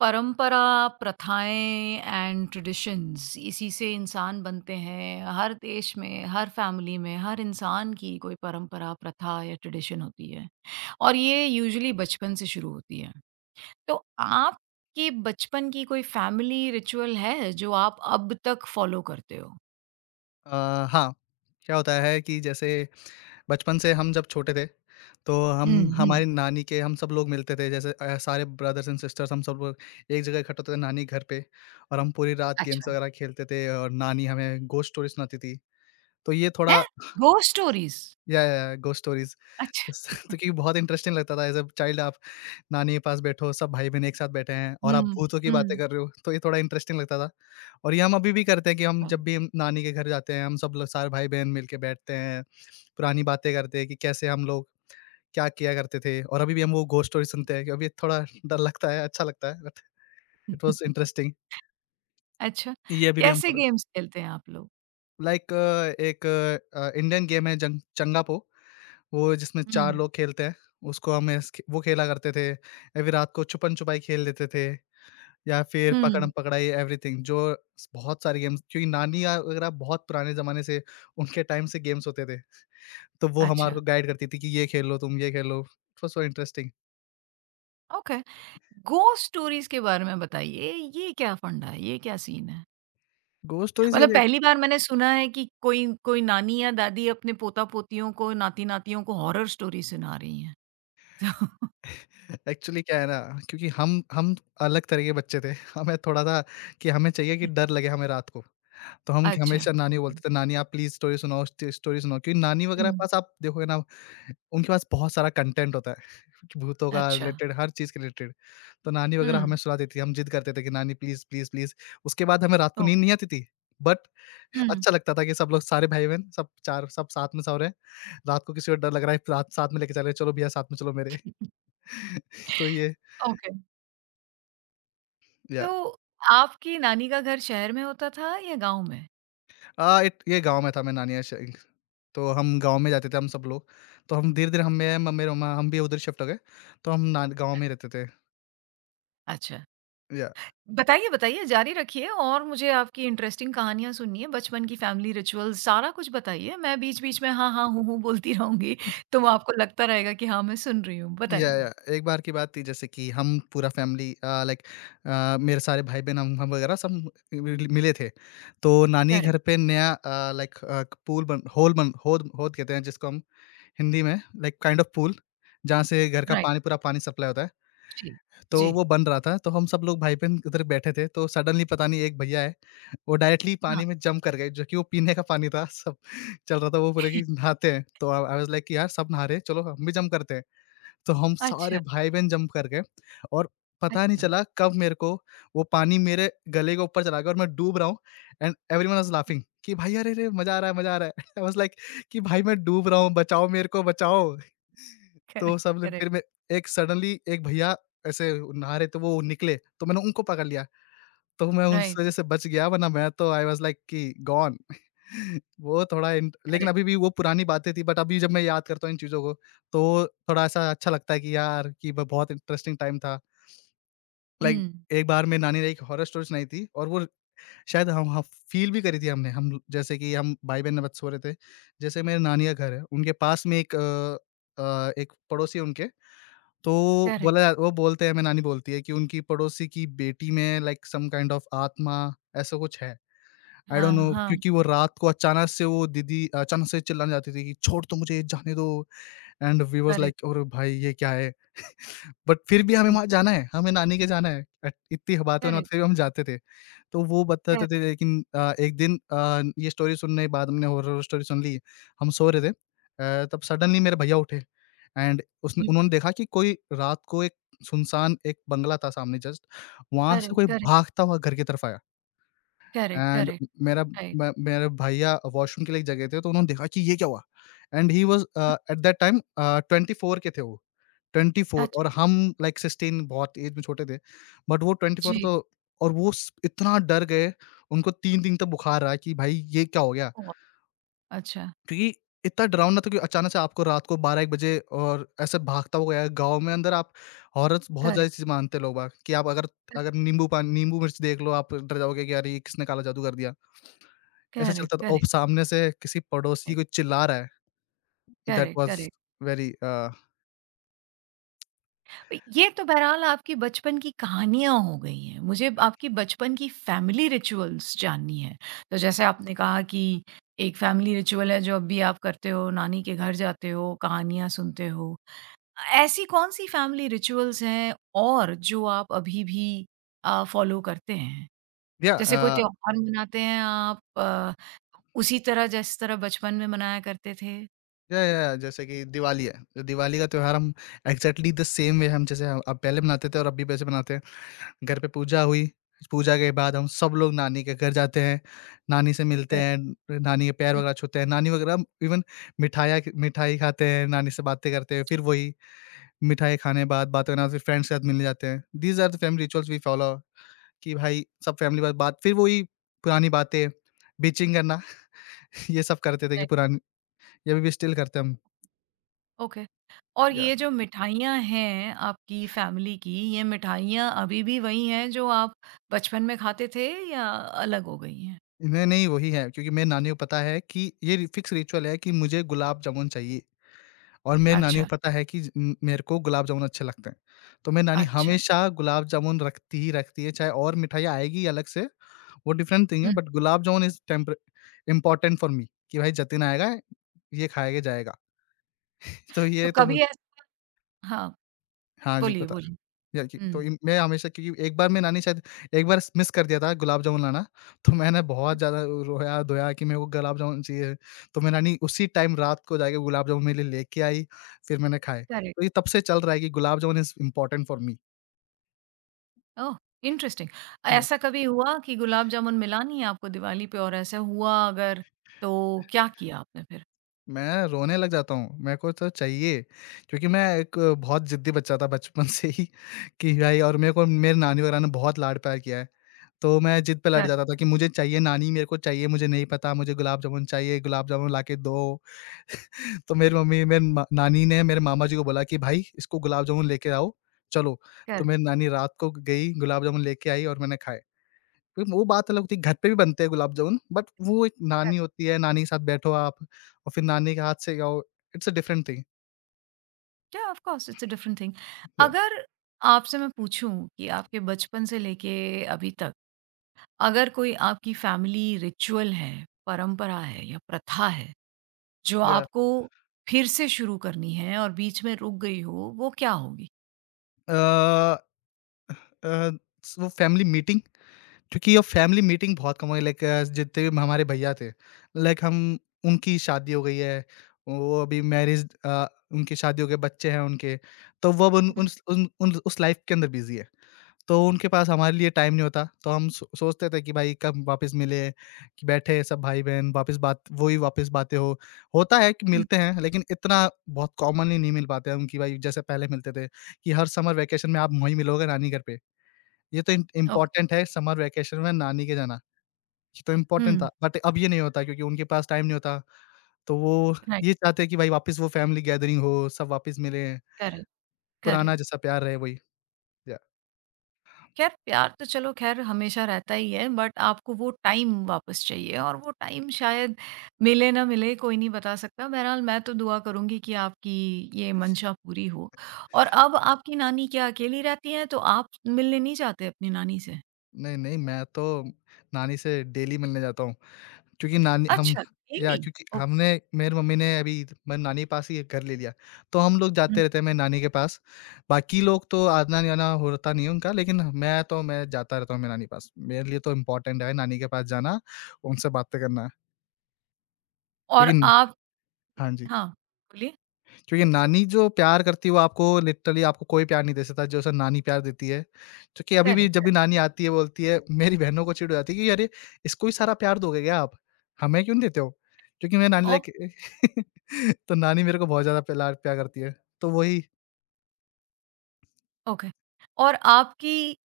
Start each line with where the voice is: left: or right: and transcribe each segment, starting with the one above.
right: परंपरा, प्रथाएँ and traditions इसी से इंसान बनते हैं। हर देश में, हर फ़ैमिली में, हर इंसान की कोई परंपरा, प्रथा या ट्रेडिशन होती है और ये यूजुअली बचपन से शुरू होती है। तो आपके बचपन की कोई फ़ैमिली रिचुअल है जो आप अब तक फ़ॉलो करते हो?
left: अ, हाँ, क्या होता है कि जैसे बचपन से हम जब छोटे थे, तो हम
right: हुँ, हुँ।
left: हमारी नानी के हम सब लोग मिलते थे, जैसे सारे ब्रदर्स एंड सिस्टर्स, हम सब लोग एक जगह इकट्ठे होते थे नानी घर पे, और हम पूरी रात गेम्स
right: अच्छा।
left: वगैरह खेलते थे और नानी हमें घोस्ट स्टोरी सुनाती थी। तो ये थोड़ा
right: हैं? Ghost stories?
left: या, घोस्ट स्टोरीज़।
right: अच्छा।
left: तो क्योंकि बहुत इंटरेस्टिंग लगता था, एज़ अ चाइल्ड आप नानी के पास बैठो, सब भाई-बहन एक साथ बैठे हैं और आप
right: हुँ,
left: भूतों की बातें
right: हुँ।
left: कर रहे हो, तो ये थोड़ा इंटरेस्टिंग लगता था। और ये हम अभी भी करते हैं कि हम,
right: हाँ।
left: जब भी हम नानी के घर जाते हैं, हम सब लोग सारे भाई-बहन मिलके बैठते हैं, पुरानी बातें करते हैं कि कैसे हम लोग क्या किया करते थे, और अभी भी हम वो घोस्ट स्टोरी सुनते हैं कि अभी थोड़ा डर लगता है, अच्छा लगता है, बट इट वाज़ इंटरेस्टिंग।
right: अच्छा,
left: ये अभी भी हम
right: कैसे
left: फॉलो।
right: गेम्स खेलते हैं आप लोग?
left: लाइक एक इंडियन गेम है जंग चंगापो, वो जिसमें
right: हुँ,
left: 4 लोग खेलते हैं, उसको हम ऐस वो खेला करते थे। अभी रात को छुपन-छुपाई खेल लेते थे। या फिर
right: हुँ।
left: पकड़म-पकड़ाई, एवरीथिंग जो स बहुत सारी गेम्स, क्योंकि नानी या वगैरह बहुत पुराने ज़माने से, उनके टाइम से गेम्स होते थे। तो वो हमारे
right: अच्छा।
left: को गाइड करती थी कि ये खेल लो तुम, ये खेलो। It was so interesting.
right: Okay, ghost stories के बारे में बताइए, ये क्या फंडा है, ये क्या सीन है?
left: घोस्ट स्टोरीज़, ये
right: मतलब
left: देख।
right: पहली बार मैंने सुना है कि कोई कोई नानी या दादी अपने पोता पोतियों को, नाती नातियों को हॉरर स्टोरी सुना रही हैं तो
left: एक्चुअली क्या है ना, क्योंकि हम अलग तरह के बच्चे थे। हमें थोड़ा-सा, कि हमें चाहिए कि डर लगे हमें रात को। तो हम
right: अच्छा,
left: हमेशा नानी को
right: ओके।
left: बोलते थे, "नानी आप प्लीज़ स्टोरी सुनाओ, स्टोरी सुनाओ।" क्योंकि नानी वगैरह के
right: हम्म।
left: पास, आप देखोगे ना, उनके पास बहुत सारा कंटेंट होता है, भूतों का
right: अच्छा।
left: रिलेटेड, हर चीज़ के रिलेटेड। तो नानी वगैरह
right: हम्म।
left: हमें सुला देती थी, हम ज़िद करते थे कि नानी प्लीज़, प्लीज़, प्लीज़। उसके बाद हमें रात को
right: ओ-।
left: नींद नहीं आती थी, बट
right: हम्म।
left: अच्छा लगता था कि सब लोग सारे भाई-बहन, सब 4 सब साथ में सो रहे हैं। रात को किसी को डर लग रहा है, रात साथ में लेके चल रहे हैं, "चलो भैया साथ में चलो मेरे।" तो ये,
right: ओके,
left: या
right: तो आपकी नानी का घर शहर में होता था या गांव में?
left: इट ये गाँव में था, मैं नानी के श तो हम गाँव में जाते थे हम सब लोग। तो हम धीरे-धीरे, हम, मैं म मेरे माँ, हम भी उधर शिफ्ट हो गए। तो हम ना गाँव में रहते थे।
right: अच्छा,
left: या,
right: बताइए, बताइए, जारी रखिए। और मुझे आपकी इंटरेस्टिंग कहानियाँ सुननी है, बचपन की फैमिली रिचुअल्स सारा कुछ बताइए। मैं बीच-बीच में हाँ, हाँ, हूँ, हूँ बोलती रहूँगी, तो वो आपको लगता रहेगा कि हाँ, मैं सुन रही हूँ। बताइए।
left: एक बार की बात थी, जैसे कि हम पूरा फ़ैमिली, लाइक मेरे सारे भाई-बहन, हम वगैरह सब मिले थे। तो नानी
right: करेक्ट,
left: घर पे नया लाइक पूल बन होल बन होद होद कहते हैं जिसको हम हिंदी में, लाइक काइंड ऑफ पूल, जहाँ से घर का
right: राइट,
left: पानी पूरा पानी सप्लाई होता है।
right: जी,
left: तो
right: जी,
left: वो बन रहा था, तो हम सब लोग भाई-बहन उधर बैठे थे, तो सडनली, पता नहीं, एक भैया है, वो डायरेक्टली
right: हाँ।
left: पानी में जंप कर गए, जो कि वो पीने का पानी था, सब चल रहा था। वो बोले कि नहाते हैं। तो आई आई वाज़ लाइक कि यार सब नहा रहे हैं, चलो हम भी जंप करते हैं। तो हम
right: अच्छा,
left: सारे भाई-बहन जंप कर गए, और पता नहीं
right: अच्छा,
left: चला कब मेरे को वो पानी मेरे गले के ऊपर चला गया और मैं डूब रहा हूँ, एंड एवरीवन वाज़ लाफिंग कि भाई अरे-रे! मज़ा आ रहा है, मज़ा आ रहा है। आई वाज़ लाइक कि भाई मैं डूब रहा हूँ, बचाओ मेरे को बचाओ। तो
right: करेक्ट,
left: सब ने,
right: करेक्ट,
left: फिर मैं, एक सडनली एक भैया ऐसे नहा रहे थे, वो निकले, तो मैंने उनको पकड़ लिया। तो मैं उस
right: राइट,
left: वज़ह से बच गया, वरना मैं तो, आई वाज़ लाइक कि गॉन। वो थोड़ा इंट, लेकिन
right: करेक्ट,
left: अभी भी वो पुरानी बातें थी, बट अभी जब मैं याद करता हूँ इन चीज़ों को, तो थोड़ा ऐसा अच्छा लगता है कि यार, कि ब बहुत इंटरेस्टिंग टाइम था। लाइक,
right: हुँ,
left: एक बार मेरी नानी ने एक हॉरर स्टोरी सुनाई थी, और वो शायद हम ह फ़ील भी करी थी हमने, हम लो-, जैसे कि हम भाई-बहन में सो रहे थे। जैसे मेरे नानी का घर है, उनके पास में एक पड़ोसी है उनके, तो
right: करेक्ट,
left: वो बोलते हैं, मेरी नानी बोलती है, कि उनकी पड़ोसी की बेटी में लाइक सम काइंड ऑफ आत्मा, ऐसा कुछ है। आई डोंट
right: हाँ,
left: नो,
right: हाँ,
left: क्योंकि वो रात को अचानक से, वो दीदी अचानक से चिल्लाने जाती थी कि छोड़, तो मुझे जाने दो, and we was
right: correct,
left: like अरे भाई ये क्या है? बट फिर भी हमें
right: ठीक,
left: वहाँ जाना है, हमें नानी के जाना है। इतनी बातों में
right: करेक्ट,
left: फिर भी हम जाते थे। तो वो बताते
right: करेक्ट,
left: थे, लेकिन एक दिन, ये स्टोरी सुनने के बाद, हमने हॉरर स्टोरी सुन ली। हम सो रहे थे, तब सडनली मेरे भैया उठे, एंड उसने,
right: हुँ,
left: उन्होंने देखा कि कोई रात को, एक सुनसान एक बंगला था सामने जस्ट, वहाँ से
right: करेक्ट,
left: कोई
right: करेक्ट,
left: भागता हुआ घर की तरफ आया।
right: करेक्ट,
left: एंड
right: करेक्ट,
left: मेरा,
right: राइट,
left: मे मेरे भैया वॉशरूम के लिए जगह थे, तो उन्होंने देखा कि ये क्या हुआ? And he was
right: hmm,
left: at that time 24 के थे वो, 24, और
right: अच्छा,
left: हम लाइक 16, बहुत एज में छोटे थे। बट वो 24,
right: जी,
left: तो और वो स इतना डर गए, उनको 3 दिन तक बुखार रहा, कि भाई ये क्या हो गया?
right: ओह! अच्छा,
left: क्योंकि इतना डरावना था कि अचानक से आपको रात को 12-1 बजे, और ऐसे भागता हुआ आया गाँव में अंदर, आप, हॉरर्स बहुत ज़्यादा
right: करेक्ट,
left: चीज़ें मानते हैं लोग-बाग कि आप अगर,
right: करेक्ट,
left: अगर नींबू पानी, नींबू मिर्च देख लो, आप डर जाओगे कि अरे ये किसने काला जादू कर दिया। ऐसा
right: करेक्ट,
left: चलता था, और
right: करेक्ट,
left: सामने से किसी पड़ोसी,
right: राइट,
left: कोई चिल्ला रहा है, that
right: correct,
left: was
right: correct.
left: Very
right: ये तो बहरहाल आपकी बचपन की कहानियाँ हो गई हैं। मुझे आपकी बचपन की फैमिली रिचुअल्स जाननी है। तो जैसे आपने कहा कि एक फैमिली रिचुअल है जो अब भी आप करते हो, नानी के घर जाते हो, कहानियाँ सुनते हो। ऐसी कौन-सी फैमिली रिचुअल्स हैं और जो आप अभी भी फ़ॉलो करते हैं?
left: या
right: जैसे
left: अ,
right: कोई त्योहार मनाते हैं आप, उसी तरह जिस तरह बचपन में मनाया करते थे?
left: या, जैसे कि दिवाली है। तो दिवाली का त्योहार हम, एग्ज़ैक्टली द सेम वे, हम, जैसे हम अब पहले मनाते थे और अब भी वैसे मनाते हैं। घर पे पूजा हुई, पूजा के बाद हम सब लोग नानी के घर जाते हैं, नानी से मिलते
right: कर।
left: हैं, नानी के पैर
right: हुँ,
left: वगैरह छूते हैं, नानी वगैरह, हम इवन मिठाइयाँ मिठाई खाते हैं, नानी से बातें करते हैं, फिर
right: जी,
left: वही मिठाई खाने के बाद बातें करना, फिर फ्रेंड्स के साथ मिलने जाते हैं। These are the family rituals we follow. कि भाई सब फैमिली वाले, बात फिर वही पुरानी बातें, बीचिंग करना, ये सब करते थे, कि
right: बताइए।
left: पुरानी, ये अभी भी स्टिल करते हैं हम।
right: ओके। और
left: या,
right: ये जो मिठाइयाँ हैं आपकी फैमिली की, ये मिठाइयाँ अभी भी वही हैं जो आप बचपन में खाते थे, या अलग हो गई हैं?
left: इन्हें नहीं वही है, क्योंकि मेरी नानी को पता है कि ये रि फिक्स रिचुअल है कि मुझे गुलाब जामुन चाहिए, और मेरी नानी को
right: अच्छा,
left: पता है कि मेरे को गुलाब जामुन अच्छे लगते हैं। तो मेरी नानी
right: अच्छा।
left: हमेशा गुलाब जामुन रखती ही रखती है, चाहे और मिठाइयाँ आएगी अलग से, वो डिफरेंट थिंग है,
right: हुँ,
left: but gulab jamun is temper important for me, कि भाई जतिन आएगा, ये खाया के जाएगा। तो
right: तो
left: ये तो
right: कभी ऐस। हाँ,
left: हाँ जी,
right: बोलिए,
left: बता,
right: बोलिए।
left: या कि तो
right: हुँ,
left: इन मैं हमेशा, क्योंकि एक बार मैं, नानी शायद, एक बार मिस कर दिया था गुलाब जामुन लाना, तो मैंने बहुत
right: हुँ,
left: ज़्यादा रोया-धोया कि मेरे को गुलाब जामुन चाहिए। तो मेरी नानी उसी टाइम रात को जाके गुलाब जामुन मेरे लिए लेके आई, फिर मैंने खाए।
right: करेक्ट।
left: तो ये तब से चल रहा है, कि gulab jamun is important for me.
right: Oh! Interesting. ऐसा कभी हुआ कि गुलाब जामुन मिला नहीं आपको दिवाली पे, और ऐसा हुआ अगर, तो क्या किया आपने फिर?
left: मैं रोने लग जाता हूँ, मेरे को तो चाहिए, क्योंकि मैं एक बहुत ज़िद्दी बच्चा था बचपन से ही। कि भाई, और मेरे को, मेरी नानी वगैरह ने बहुत लाड-प्यार किया है। तो मैं ज़िद पे लड़
right: कर।
left: जाता था कि मुझे चाहिए नानी, मेरे को चाहिए, मुझे नहीं पता, मुझे गुलाब जामुन चाहिए, गुलाब जामुन लाके दो। तो मेरी मम्मी मेरी म नानी ने मेरे मामा जी को बोला कि भाई इसको गुलाब जामुन लेके आओ, चलो।
right: कर।
left: तो मेरी नानी रात को गई, गुलाब जामुन लेके आई, और मैंने खाए। तो वो बात अलग होती है, घर पे भी बनते हैं गुलाब जामुन, बट वो एक
right: कर।
left: नानी होती है, नानी के साथ बैठो आप और फिर नानी के हाथ से खाओ, it's a different thing.
right: Yeah of course, it's a different thing.
left: या
right: अगर आपसे मैं पूछूँ कि आपके बचपन से लेके अभी तक अगर कोई आपकी फैमिली रिचुअल है, परंपरा है या प्रथा है, जो
left: या
right: आपको फिर से शुरू करनी है और बीच में रुक गई हो, वो क्या होगी?
left: अ अ, वो फैमिली मीटिंग, क्योंकि अब फैमिली मीटिंग बहुत कम हो गई, लाइक जितने भी हमारे भैया थे, लाइक हम, उनकी शादी हो गई है, वो अभी मैरिज, उनकी शादी हो गई, बच्चे हैं उनके, तो वो अब उन,
right: हुँ,
left: उन, उन, उन उस लाइफ के अंदर बिजी है, तो उनके पास हमारे लिए टाइम नहीं होता, तो हम सोचते थे कि भाई कब वापस मिले, कि बैठे सब भाई बहन वापस, बात वही, वापस बातें हो, होता है कि
right: हुँ।
left: मिलते हैं लेकिन इतना बहुत कॉमनली नहीं मिल पाते हम, कि भाई जैसे पहले मिलते थे कि हर समर वेकेशन में आप वहीं मिलोगे नानी घर पे, ये तो इम
right: ओके।
left: इम्पोर्टेंट है समर वैकेशन में नानी के जाना, ये तो इम्पोर्टेंट
right: हुँ,
left: था, बट अब ये नहीं होता क्योंकि उनके पास टाइम नहीं होता। तो वो,
right: राइट,
left: ये चाहते हैं कि भाई वापस वो फैमिली गैदरिंग हो, सब वापस मिलें,
right: करेक्ट, करेक्ट।
left: पुराना जैसा प्यार रहे वही। या,
right: ख़ैर, प्यार तो चलो ख़ैर हमेशा रहता ही है, बट आपको वो टाइम वापस चाहिए और वो टाइम शायद मिले ना मिले कोई नहीं बता सकता। बहरहाल, मैं तो दुआ करूँगी कि आपकी ये मंशा पूरी हो। और अब आपकी नानी क्या अकेली रहती हैं, तो आप मिलने नहीं जाते अपनी नानी से?
left: नहीं, नहीं, मैं तो नानी से डेली मिलने जाता हूँ। क्योंकि नानी हम
right: अच्छा,
left: या
right: डेली?
left: क्योंकि
right: ओके।
left: हमने मेरी मम्मी ने अभी मैं नानी के पास ही एक घर ले लिया। तो हम लोग
right: हुँ,
left: जाते रहते हैं मेरी नानी के पास। बाकी लोग तो आना-जाना होता नहीं है उनका, लेकिन मैं जाता रहता हूँ मेरी नानी के पास। मेरे लिए तो इम्पोर्टेंट है नानी के पास जाना, उनसे बातें करना।
right: और
left: क्योंकि
right: आप।
left: हाँ जी।
right: हाँ, बोलिए।
left: क्योंकि नानी जो प्यार करती है, वो आपको, लिटरली आपको कोई प्यार नहीं दे सकता जैसा नानी प्यार देती है। क्योंकि अभी भी
right: करेक्ट,
left: जब भी
right: करेक्ट।
left: नानी आती है बोलती है, मेरी बहनों को चिढ़ हो जाती है कि अरे! इसको ही सारा प्यार दोगे क्या आप? हमें क्यों नहीं देते हो? क्योंकि मेरी नानी
right: ओप।
left: लाइक तो नानी मेरे को बहुत ज़्यादा प्यार प्यार करती है। तो वही।
right: ओके। और आपकी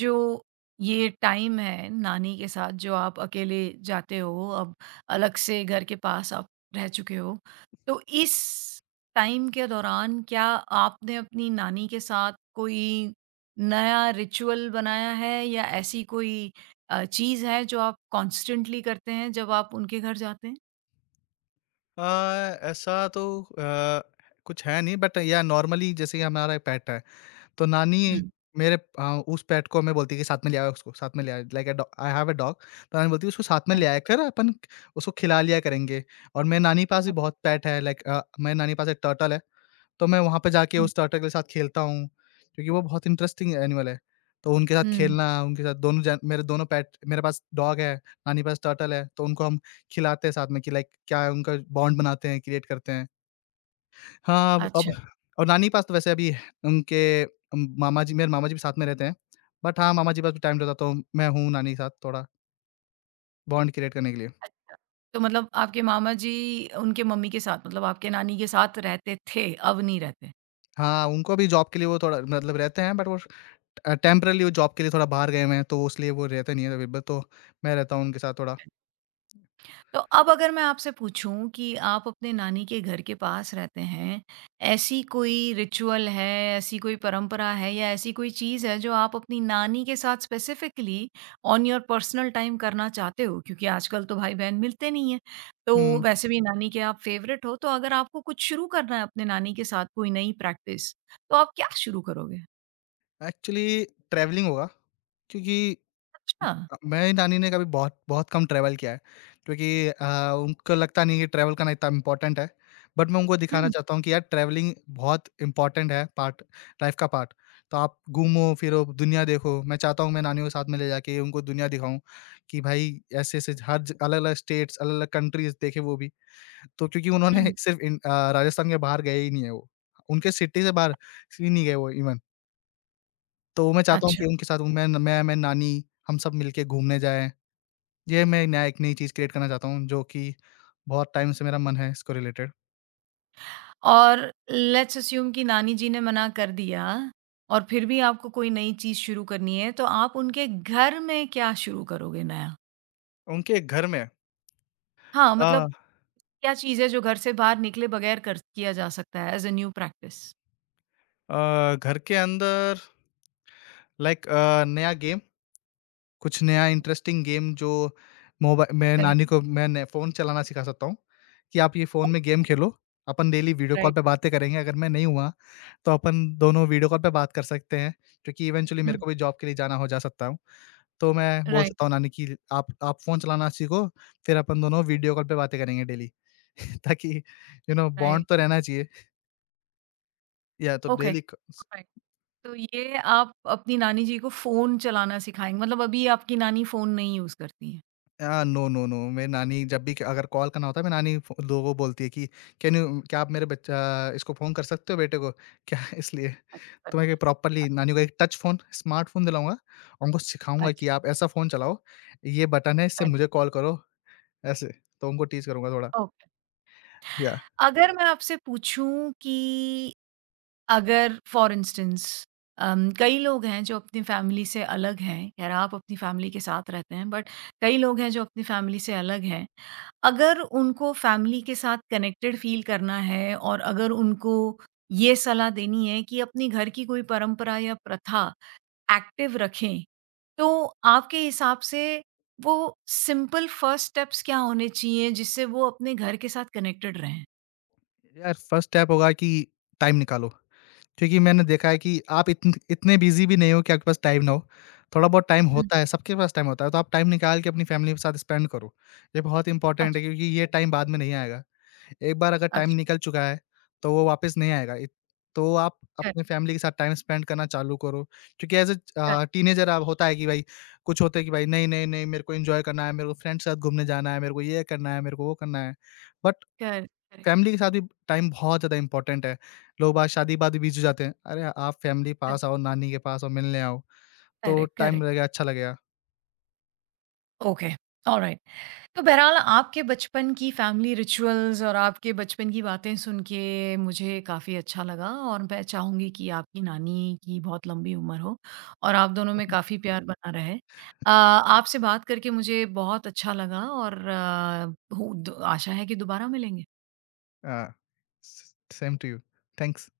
right: जो ये टाइम है नानी के साथ, जो आप अकेले जाते हो, अब अलग से घर के पास आप रह चुके हो, तो इस टाइम के दौरान क्या आपने अपनी नानी के साथ कोई नया रिचुअल बनाया है, या ऐसी कोई चीज़ है जो आप कॉन्स्टेंटली करते हैं जब आप उनके घर जाते हैं?
left: अ, ऐसा तो कुछ है नहीं, बट नॉर्मली जैसे कि हमारा पेट है। तो नानी
right: हुँ,
left: मेरे अ, उस पेट को हमें बोलती है कि साथ में ले आओ उसको, साथ में ले आओ, लाइक अ डॉ आई हैव अ डॉग। तो नानी बोलती है उसको साथ में ले
right: राइट,
left: आया कर, अपन उसको खिला लिया करेंगे। और मेरे नानी के पास भी बहुत पेट है, लाइक मेरे नानी के पास एक टर्टल है, तो मैं वहाँ पे जाके
right: ओके।
left: उस टर्टल के साथ खेलता हूँ, क्योंकि वो बहुत इंटरेस्टिंग एनिमल है। तो उनके साथ
right: हुँ।
left: खेलना, उनके साथ दोनों जन, मेरे दोनों पेट, मेरे पास डॉग है, नानी के पास टर्टल है, तो उनको हम खिलाते हैं साथ में कि लाइक क्या है, उनका बॉन्ड बनाते हैं, क्रिएट करते हैं। हाँ, अब
right: अच्छा,
left: और नानी के पास तो वैसे अभी उनके मामा जी मेरे मामा जी भी साथ में रहते हैं। बट हाँ, मामा जी के पास भी टाइम रहता तो मैं हूँ नानी के साथ थोड़ा बॉन्ड क्रिएट करने के लिए।
right: अच्छा। तो मतलब आपके मामा जी उनके मम्मी के साथ, मतलब आपके नानी के साथ रहते थे, अब नहीं रहते?
left: हाँ, उनको भी जॉब के लिए वो थोड़ा मतलब रहते हैं, बट वो टेम्परेरी वो जॉब के लिए थोड़ा बाहर गए हुए हैं, तो इसलिए वो रहते नहीं है अवेलेबल, तो मैं रहता हूँ उनके साथ थोड़ा।
right: तो अब अगर मैं आपसे पूछूं कि आप अपने नानी के घर के पास रहते हैं, ऐसी कोई रिचुअल है, ऐसी कोई परंपरा है या ऐसी कोई चीज़ है जो आप अपनी नानी के साथ specifically on your personal time करना चाहते हो? क्योंकि आजकल तो भाई-बहन मिलते नहीं हैं,
left: हुँ।
right: तो
left: हुँ।
right: वैसे भी नानी के आप फेवरेट हो, तो अगर आपको कुछ शुरू करना है अपने नानी के साथ कोई नई प्रैक्टिस, तो आप क्या शुरू करोगे?
left: एक्चुअली ट्रैवलिंग होगा, क्योंकि
right: अच्छा।
left: मेरी नानी ने कभी बहुत बहुत कम ट्रैवल किया है, क्योंकि उनको लगता नहीं है कि ट्रैवल करना इतना इम्पोर्टेंट है। बट मैं उनको दिखाना
right: हुँ,
left: चाहता हूँ कि यार ट्रैवलिंग बहुत इम्पोर्टेंट है, पार्ट लाइफ का पार्ट। तो आप घूमो फिरो, दुनिया देखो। मैं चाहता हूँ मैं नानियों के साथ में ले जाके उनको दुनिया दिखाऊं कि भाई ऐसे ऐसे हर अलग अलग स्टेट्स, अलग अलग कंट्रीज देखे वो भी। तो क्योंकि उन्होंने
right: हुँ।
left: सिर्फ राजस्थान के बाहर गए ही नहीं है वो, उनके सिटी से बाहर ही नहीं गए वो इवन। तो मैं चाहता हूँ
right: अच्छा।
left: कि उनके साथ मैं नानी, हम सब मिलके घूमने जाएँ। ये मैं नया एक नई चीज़ क्रिएट करना चाहता हूँ, जो कि बहुत टाइम से मेरा मन है इसको रिलेटेड।
right: और लेट्स अस्यूम कि नानी जी ने मना कर दिया, और फिर भी आपको कोई नई चीज़ शुरू करनी है, तो आप उनके घर में क्या शुरू करोगे नया?
left: उनके घर में
right: हाँ, मतलब
left: अ
right: क्या चीज़ है जो घर से बाहर निकले बगैर कर किया जा सकता है एज़ अ न्यू प्रैक्टिस?
left: घर के अंदर, लाइक नया गेम, कुछ नया इंटरेस्टिंग गेम जो मोबा मैं
right: वेरी
left: नानी को मैं न फ़ोन चलाना सिखा सकता हूँ कि आप ये फ़ोन में गेम खेलो। अपन डेली वीडियो कॉल
right: राइट।
left: पे बातें करेंगे, अगर मैं नहीं हुआ, तो अपन दोनों वीडियो कॉल पे बात कर सकते हैं, क्योंकि इवेंचुअली
right: हुँ,
left: मेरे को भी जॉब के लिए जाना हो जा सकता हूँ। तो मैं बोल
right: राइट,
left: सकता हूँ नानी कि आप फ़ोन चलाना सीखो, फिर अपन दोनों वीडियो कॉल पे बातें करेंगे डेली। ताकि
right: राइट।
left: बॉन्ड तो रहना चाहिए। या तो
right: ओके,
left: डेली क स
right: ऑलराइट। तो ये आप अपनी नानी जी को फ़ोन चलाना सिखाएँगे, मतलब अभी आपकी नानी फ़ोन नहीं यूज़ करती हैं?
left: नो, नो, नो, मेरी नानी जब भी अगर कॉल करना होता है, मेरी नानी फ़ो लोगों को बोलती है कि कैन यू क्या आप मेरे बच्चा इसको फ़ोन कर सकते हो बेटे को? क्या इसलिए
right: अच्छा।
left: तो मैं प्रॉपर्ली नानी को एक टच फ़ोन, स्मार्टफ़ोन दिलाऊँगा और उनको सिखाऊँगा
right: अच्छा,
left: कि आप ऐसा फ़ोन चलाओ, ये बटन है, इससे
right: राइट,
left: मुझे कॉल करो, ऐसे। तो उनको टीच करूँगा थोड़ा।
right: ओके।
left: या
right: अगर मैं आपसे पूछूँ कि अगर फॉर इंस्टेंस कई लोग हैं जो अपनी फैमिली से अलग हैं, खैर आप अपनी फैमिली के साथ रहते हैं, बट कई लोग हैं जो अपनी फैमिली से अलग हैं। अगर उनको फैमिली के साथ कनेक्टेड फ़ील करना है, और अगर उनको ये सलाह देनी है कि अपने घर की कोई परंपरा या प्रथा एक्टिव रखें, तो आपके हिसाब से वो सिंपल फर्स्ट स्टेप्स क्या होने चाहिए जिससे वो अपने घर के साथ कनेक्टेड रहें?
left: यार फर्स्ट स्टेप होगा कि टाइम निकालो। क्योंकि मैंने देखा है कि आप इतने बिज़ी भी नहीं हो कि आपके पास टाइम ना हो। थोड़ा बहुत टाइम
right: हुँ।
left: होता है, सबके पास टाइम होता है, तो आप टाइम निकाल के अपनी फैमिली के साथ स्पेंड करो। ये बहुत इम्पोर्टेंट है
right: अच्छा।
left: क्योंकि ये टाइम बाद में नहीं आएगा। एक बार अगर टाइम
right: अच्छा,
left: निकल चुका है, तो वो वापस नहीं आएगा। इत तो आप
right: कर
left: अपनी फैमिली के साथ टाइम स्पेंड करना चालू करो। क्योंकि एज़ अ
right: कर
left: टीनेजर आप होता है कि भाई, कुछ होता है कि भाई नहीं, नहीं, नहीं, मेरे को एन्जॉय करना है, मेरे को फ्रेंड्स के साथ घूमने जाना है, मेरे को ये करना है, मेरे को वो करना है। बट
right: कर करेक्ट।
left: फैमिली के साथ भी टाइम बहुत ज़्यादा इम्पोर्टेंट है। लोग बाग शादी के बाद भी बिज़ी हो जाते हैं। अरे! आप फैमिली पास आओ, नानी के पास आओ, मिलने आओ, तो
right: करेक्ट,
left: टाइम
right: करेक्ट।
left: लगेगा, अच्छा लगेगा।
right: Okay, alright. तो बहरहाल आपके बचपन की फैमिली रिचुअल्स और आपके बचपन की बातें सुन के मुझे काफ़ी अच्छा लगा, और मैं चाहूँगी कि आपकी नानी की बहुत लंबी उम्र हो और आप दोनों में काफ़ी प्यार जी। बना रहे। आपसे बात करके मुझे बहुत अच्छा लगा, और अ, हो द आशा है कि दोबारा मिलेंगे।
left: हाँ, स सेम टू यू। थैंक्स।